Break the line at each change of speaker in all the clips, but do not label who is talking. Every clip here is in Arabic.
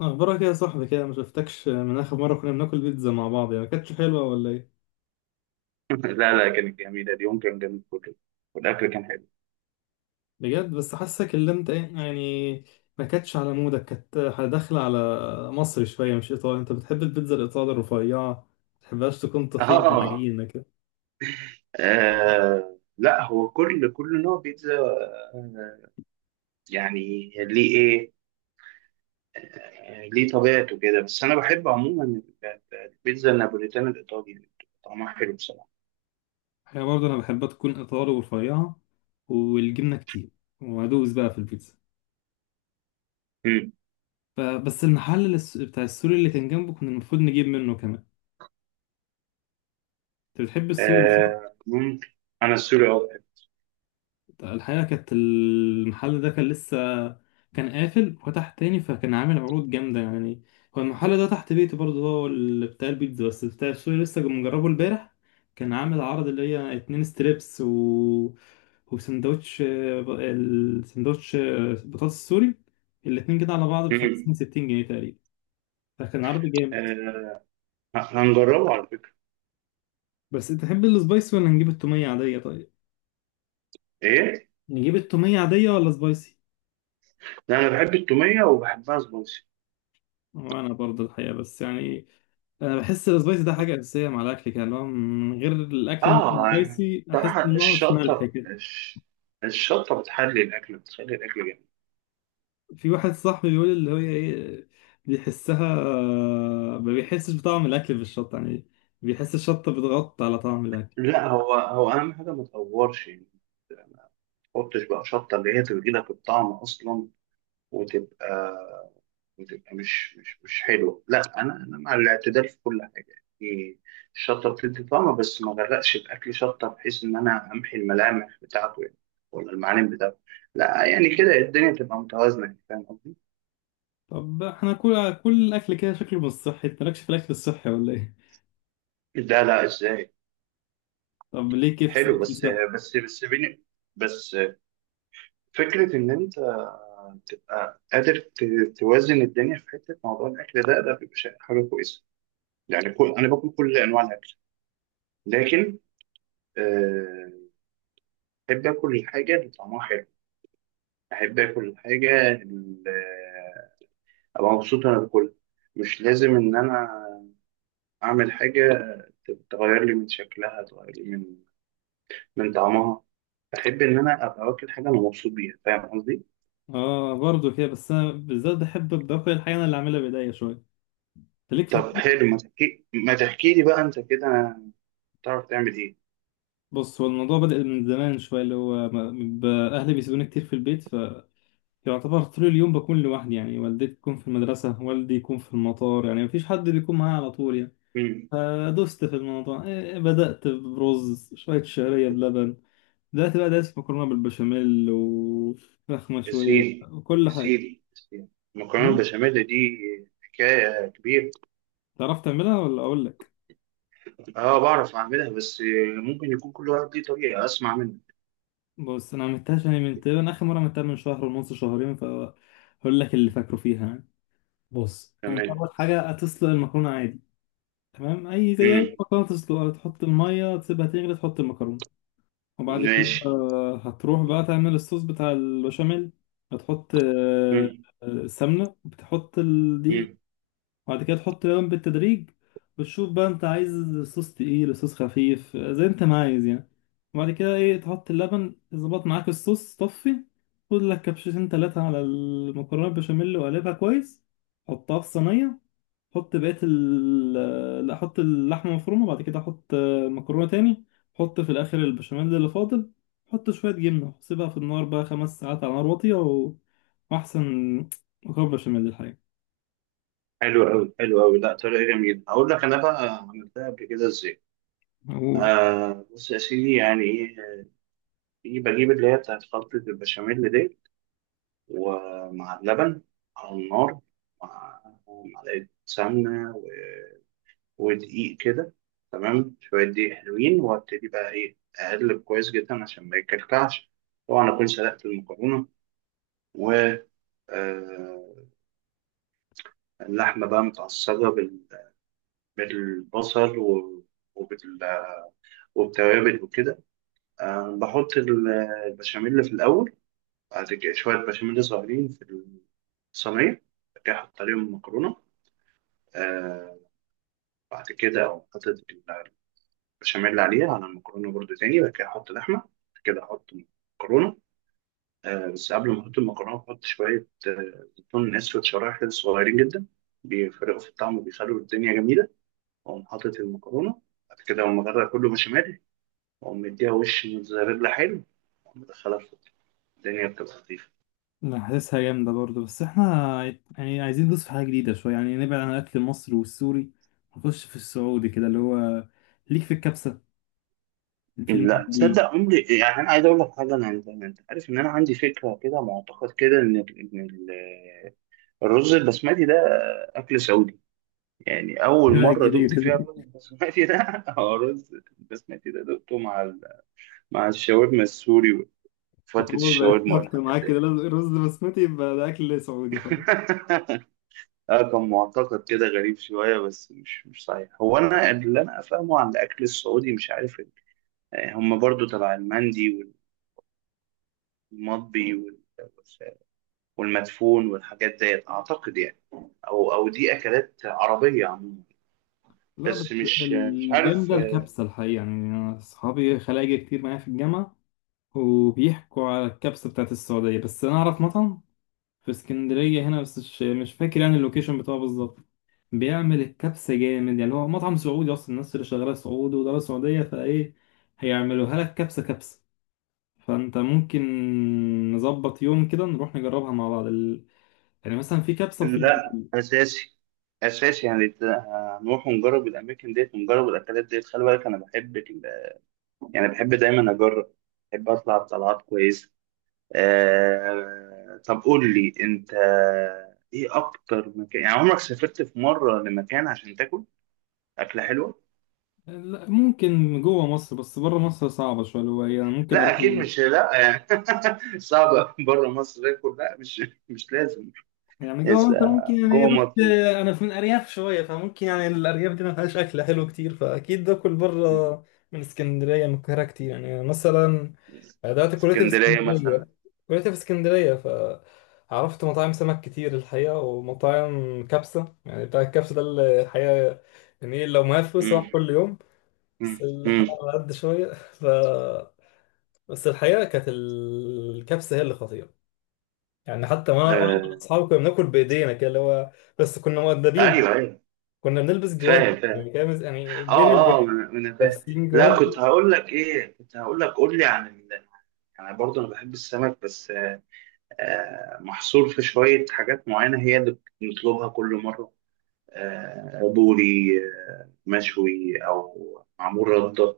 اخبارك ايه يا صاحبي كده؟ ما شفتكش من اخر مره كنا بناكل بيتزا مع بعض. يعني ما كانتش حلوه ولا ايه؟
لا لا كانت جميلة. اليوم كان جميل كله والأكل كان حلو.
بجد بس حاسك اللي انت ايه يعني، ما كانتش على مودك، كانت داخله على مصري شويه مش ايطالي. انت بتحب البيتزا الايطالي الرفيعه، ما تحبهاش تكون تخينه
آه.
عجينه كده.
آه، لا هو كل نوع بيتزا. آه، يعني ليه إيه. ليه طبيعته كده، بس أنا بحب عموما البيتزا النابوليتانا الإيطالي اللي بتبقى طعمها حلو بصراحة.
هي برضه انا بحبها تكون ايطالي ورفيعه والجبنه كتير، وادوس بقى في البيتزا.
مم.
بس المحل بتاع السوري اللي كان جنبه كنا المفروض نجيب منه كمان. انت بتحب السوري؟
آه، ممكن. أنا السوري بحب.
الحقيقة كانت المحل ده كان لسه، كان قافل وفتح تاني فكان عامل عروض جامدة يعني. هو المحل ده تحت بيتي برضه، هو اللي بتاع البيتزا، بس بتاع السوري لسه مجربه امبارح. كان عامل عرض اللي هي اتنين ستريبس و... وسندوتش السندوتش بطاطس سوري. الاتنين كده على بعض بخمسين
مم.
ستين جنيه تقريبا. فكان عرض جامد.
آه، هنجربه على فكرة.
بس انت تحب السبايسي ولا نجيب التومية عادية طيب؟
إيه؟
نجيب التومية عادية ولا سبايسي؟
لا، أنا بحب التومية وبحبها سبايسي.
وأنا برضه الحقيقة بس يعني، انا بحس السبايسي ده حاجه اساسيه مع الاكل كده، اللي هو من غير الاكل مش
اه، يعني
سبايسي احس
طبعا
ان ناقص ملح
الشطة
كده.
الشطة بتحلي الأكل، بتخلي الأكل جميل.
في واحد صاحبي بيقول اللي هي ايه، بيحسها، ما بيحسش بطعم الاكل بالشطه يعني، بيحس الشطه بتغطي على طعم الاكل.
لا، هو هو أهم حاجة ما تقورش، يعني ما تحطش بقى شطة اللي هي تدي لك الطعم أصلا، وتبقى وتبقى مش حلوة. لا، أنا مع الاعتدال في كل حاجة، يعني الشطة بتدي طعم بس ما غرقش الأكل شطة بحيث إن أنا أمحي الملامح بتاعته، يعني ولا المعالم بتاعته. لا يعني كده الدنيا تبقى متوازنة، يعني فاهم قصدي؟
طب احنا كل الاكل كده شكله مش صحي، انت مالكش في الاكل الصحي ولا ايه؟
ده لا، ازاي؟
طب ليه كيف
حلو،
اكل
بس
صحي؟
بس بس بين بس فكرة إن أنت تبقى قادر توازن الدنيا في حتة موضوع الأكل ده، ده بيبقى حاجة كويسة. يعني كل أنا باكل كل أنواع الأكل، لكن آه، أحب آكل الحاجة اللي طعمها حلو، أحب آكل الحاجة اللي أبقى مبسوط وأنا باكلها. مش لازم إن أنا أعمل حاجة تغير لي من شكلها، تغير لي من طعمها. أحب إن أنا أبقى واكل حاجة أنا مبسوط بيها. فاهم قصدي؟
اه برضه كده، بس انا بالذات بحب باكل الحاجه انا اللي اعملها بايديا شويه. انت ليك في
طب
الطبخ؟
حلو، ما تحكي لي بقى انت كده، تعرف تعمل ايه.
بص، هو الموضوع بدأ من زمان شوية، اللي هو ب- أهلي بيسيبوني كتير في البيت. يعتبر طول اليوم بكون لوحدي، يعني والدتي تكون في المدرسة والدي يكون في المطار، يعني مفيش حد بيكون معايا على طول يعني.
امم.
فدست في الموضوع إيه، إيه، بدأت برز شوية شعرية بلبن. دلوقتي بقى دايس في مكرونة بالبشاميل وفراخ
يا
مشوية
سيدي. يا
وكل حاجة.
سيدي يا سيدي. المكرونه
أمم،
البشاميل دي حكايه كبيره.
تعرف تعملها ولا أقول لك؟
اه، بعرف اعملها، بس ممكن يكون كل واحد ليه طريقه. اسمع منك.
بص، أنا عملتهاش يعني من تقريبا آخر مرة عملتها من شهر ونص شهرين، فهقول لك اللي فاكره فيها يعني. بص، أنت
تمام.
أول حاجة هتسلق المكرونة عادي. تمام، أي زي أي
امم.
مكرونة تسلقها، تحط المية تسيبها تغلي تحط المكرونة. وبعد كده
ماشي.
هتروح بقى تعمل الصوص بتاع البشاميل. هتحط آه،
امم.
آه، سمنة، بتحط الدقيق.
امم.
وبعد كده تحط لبن بالتدريج، وتشوف بقى انت عايز صوص تقيل صوص خفيف، زي انت ما عايز يعني. وبعد كده ايه تحط اللبن ظبط معاك الصوص طفي. خد لك كبشتين تلاتة على المكرونة البشاميل وقلبها كويس، حطها في صينية. حط بقية لا، حط اللحمة مفرومة، بعد كده حط مكرونة تاني. حط في الآخر البشاميل اللي فاضل، حط شوية جبنة، سيبها في النار بقى خمس ساعات على نار واطية و... وأحسن مكرونة بشاميل الحقيقة.
حلو قوي، حلو قوي. لا، طريقه جميله، اقول لك انا بقى عملتها قبل كده ازاي.
أقول:
آه، بص يا سيدي، يعني ايه، بجيب اللي هي بتاعت خلطه البشاميل دي ومع اللبن على النار، مع معلقة سمنة و... ودقيق كده. تمام، شوية دقيق حلوين وابتدي بقى، أقلب كويس جدا عشان ما يكلكعش. طبعا أكون سلقت المكرونة، و آه، اللحمة بقى متعصجة بال... بالبصل و... وبال... وبالتوابل وكده. بحط البشاميل في الأول، بعد كده شوية بشاميل صغيرين في الصينية، بعد كده أحط عليهم المكرونة. آه، بعد كده أقوم حاطط البشاميل عليها على المكرونة برضو تاني، بعد كده أحط لحمة، بعد كده أحط مكرونة. بس قبل ما أحط المكرونة، بحط شوية زيتون أسود شرايح كده صغيرين جدا، بيفرقوا في الطعم وبيخلوا الدنيا جميلة، وأقوم حاطط المكرونة، بعد كده أقوم أغرق كله بشاميل، وأقوم مديها وش موتزاريلا حلو، وأقوم مدخلها في الدنيا، بتبقى لطيفة.
لا، حاسسها جامدة برضه، بس احنا يعني عايزين ندوس في حاجة جديدة شوية، يعني نبعد عن الأكل المصري والسوري، نخش في السعودي كده اللي هو. ليك في الكبسة، في
لا
المهدي،
تصدق، عمري يعني، أنا عايز أقول لك حاجة. أنا أنت عارف إن أنا عندي فكرة كده، معتقد كده إن الرز البسمتي ده أكل سعودي. يعني أول
الفرقة
مرة دقت
الجديدة
فيها
دي؟
الرز البسمتي ده هو الرز البسمتي ده دقته مع ال... مع الشاورما السوري وفتة
فخلاص بقت
الشاورما
ثابتة
والحاجات
معاك
دي.
كده، لازم الرز بسمتي يبقى ده أكل سعودي.
اه، كان معتقد كده غريب شوية بس مش صحيح. هو أنا اللي أنا أفهمه عن الأكل السعودي، مش عارف هم برضو تبع المندي والمطبي والمدفون والحاجات ديت، أعتقد يعني. أو دي أكلات عربية عموما.
لا بس
بس مش عارف.
الجامدة الكبسة الحقيقة. يعني أنا أصحابي خلايجة كتير معايا في الجامعة، وبيحكوا على الكبسة بتاعت السعودية. بس أنا أعرف مطعم في اسكندرية هنا، بس مش فاكر يعني اللوكيشن بتاعه بالظبط. بيعمل الكبسة جامد يعني، هو مطعم سعودي أصلا، الناس اللي شغالة سعود ودولة سعودية، فإيه، هيعملوها لك كبسة كبسة. فأنت ممكن نظبط يوم كده نروح نجربها مع بعض ال... يعني مثلا في كبسة وفي...
لا، اساسي اساسي. يعني هنروح ونجرب الاماكن ديت ونجرب الاكلات ديت. خلي بالك انا بحب يعني بحب دايما اجرب، بحب اطلع بطلعات كويسه. طب قول لي انت، ايه اكتر مكان يعني عمرك سافرت في مره لمكان عشان تاكل اكله حلوه؟
لا، ممكن جوه مصر، بس بره مصر صعبة شوية اللي هو، يعني ممكن أروح.
لا، اكيد مش، لا يعني. صعب بره مصر اكل، لا، مش لازم.
يعني جوه
يس،
مصر ممكن، يعني
جوه
رحت.
مصر.
انا في من ارياف شويه، فممكن يعني الارياف دي ما فيهاش اكل حلو كتير، فاكيد باكل
مم.
بره. من اسكندريه من القاهره كتير. يعني مثلا دلوقتي كليتي في
اسكندريه
اسكندريه.
مثلا.
كليتي في اسكندريه، ف عرفت مطاعم سمك كتير الحقيقه ومطاعم كبسه، يعني بتاع الكبسه ده اللي الحقيقه يعني لو معايا فلوس هروح
مم.
كل يوم. بس
مم.
الحلقه على قد شويه ف بس الحقيقه كانت الكبسه هي اللي خطيره. يعني حتى وانا
آه.
مع اصحابي كنا بناكل بايدينا كده اللي هو، بس كنا مؤدبين،
ايوه، ايوه.
كنا بنلبس جوانتي
فاهم، فاهم.
يعني كده يعني بين
اه، اه،
البنين،
انا فاهم.
لابسين
لا،
جوانتي.
كنت هقول لك، قول لي عن ال... يعني برضه انا بحب السمك، بس محصور في شويه حاجات معينه هي اللي بنطلبها كل مره. آه، بوري، مشوي او معمول رده،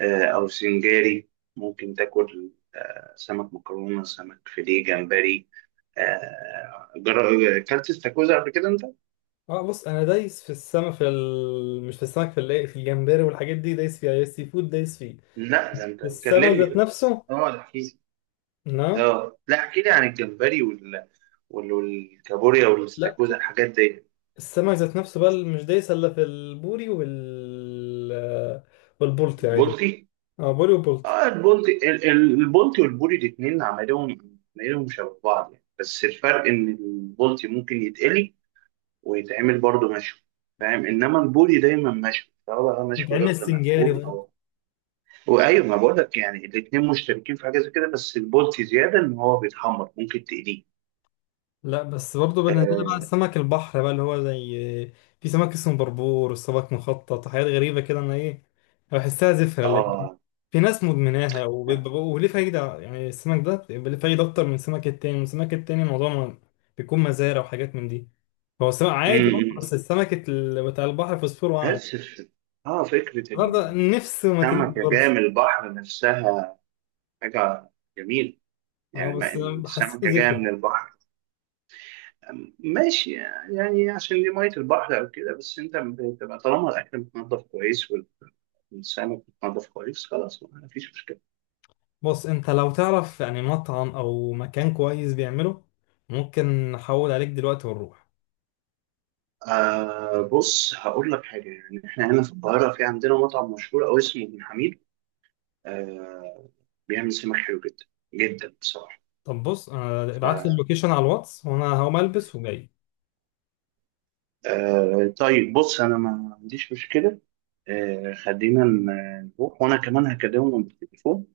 او سنجاري. ممكن تاكل سمك، مكرونه سمك فيليه، جمبري، آه جر... اكلت استاكوزا قبل كده انت؟
اه بص، انا دايس في السمك في ال... مش في السمك في ال... في الجمبري والحاجات دي دايس فيها، السي فود دايس فيه.
لا، ده انت
السمك
كلمني
ذات
بقى.
نفسه
اه، ده.
لا،
اه، لا، احكي لي عن الجمبري وال... وال... والكابوريا
لا
والاستاكوزا الحاجات دي.
السمك ذات نفسه بقى مش دايس الا في البوري والبولتي عادي.
البلطي.
اه بوري وبولتي.
اه، البلطي، البلطي والبوري الاثنين عملهم شبه بعض يعني، بس الفرق ان البلطي ممكن يتقلي ويتعمل برضه مشوي. فاهم؟ انما البوري دايما مشوي سواء بقى مشوي
بتعمل
رده
سنجاري
مقفول
برضه.
او... وايوه، ما بقول لك، يعني الاثنين مشتركين في حاجه زي كده، بس البلطي زياده ان هو بيتحمر، ممكن تقليه.
لا بس برضه بالنسبة لي بقى
اه.
سمك البحر بقى اللي هو زي، في سمك اسمه بربور والسمك مخطط وحاجات غريبة كده، أنا بحسها زفرة. اللي
آه.
في ناس مدمناها وبيبقى- وليه فايدة؟ يعني السمك ده بيبقى ليه فايدة أكتر من السمك التاني، والسمك التاني الموضوع ما- بيكون مزارع وحاجات من دي. هو السمك
م-
عادي برضه، بس
م.
السمك بتاع البحر فوسفوره أعلى.
بس ف- اه، فكره
برضه
ان
نفس وماتريال
السمكة
برضه.
جاية من البحر نفسها حاجة جميلة.
أه
يعني ما
بس
إن
حسيته
السمكة جاية
زفر.
من البحر. ماشي. يعني عشان دي مية البحر أو كده، بس أنت بتبقى طالما الأكل متنضف كويس والسمك متنضف كويس، خلاص ما فيش مشكلة.
بص أنت لو تعرف يعني مطعم أو مكان كويس بيعمله، ممكن نحول عليك دلوقتي ونروح.
آه، بص هقول لك حاجة، يعني إحنا هنا في القاهرة في عندنا مطعم مشهور أوي اسمه ابن حميد. آه بيعمل سمك حلو جدا جدا بصراحة.
طب بص، انا ابعت لي اللوكيشن على الواتس، وانا هقوم البس وجاي.
آه، طيب بص انا ما عنديش مشكله. خلينا نروح، وانا كمان هكلمهم بالتليفون،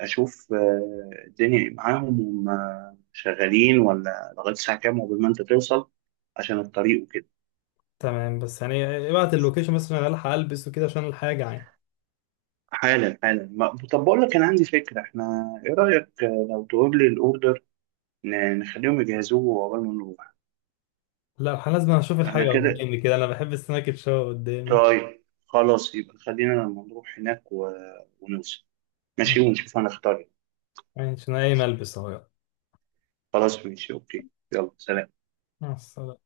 اشوف الدنيا إيه معاهم. هم شغالين ولا لغايه الساعه كام؟ وقبل ما انت توصل عشان الطريق وكده.
تمام، بس يعني ابعت اللوكيشن بس عشان الحق البس وكده عشان الحاجه يعني.
حالا، حالا. طب بقول لك انا عندي فكره، احنا ايه رايك، لو تقول لي الاوردر نخليهم يجهزوه قبل ما نروح.
لا، الحق لازم اشوف
انا
الحاجه
كده.
قدامي كده، انا بحب السناك تشوه قدامي.
طيب خلاص، يبقى خلينا لما نروح هناك و... ونوصل، ماشي،
مم.
ونشوف هنختار إيه.
يعني عشان اي ملبس اهو يلا.
خلاص ماشي، اوكي. يلا، سلام.
مع السلامه.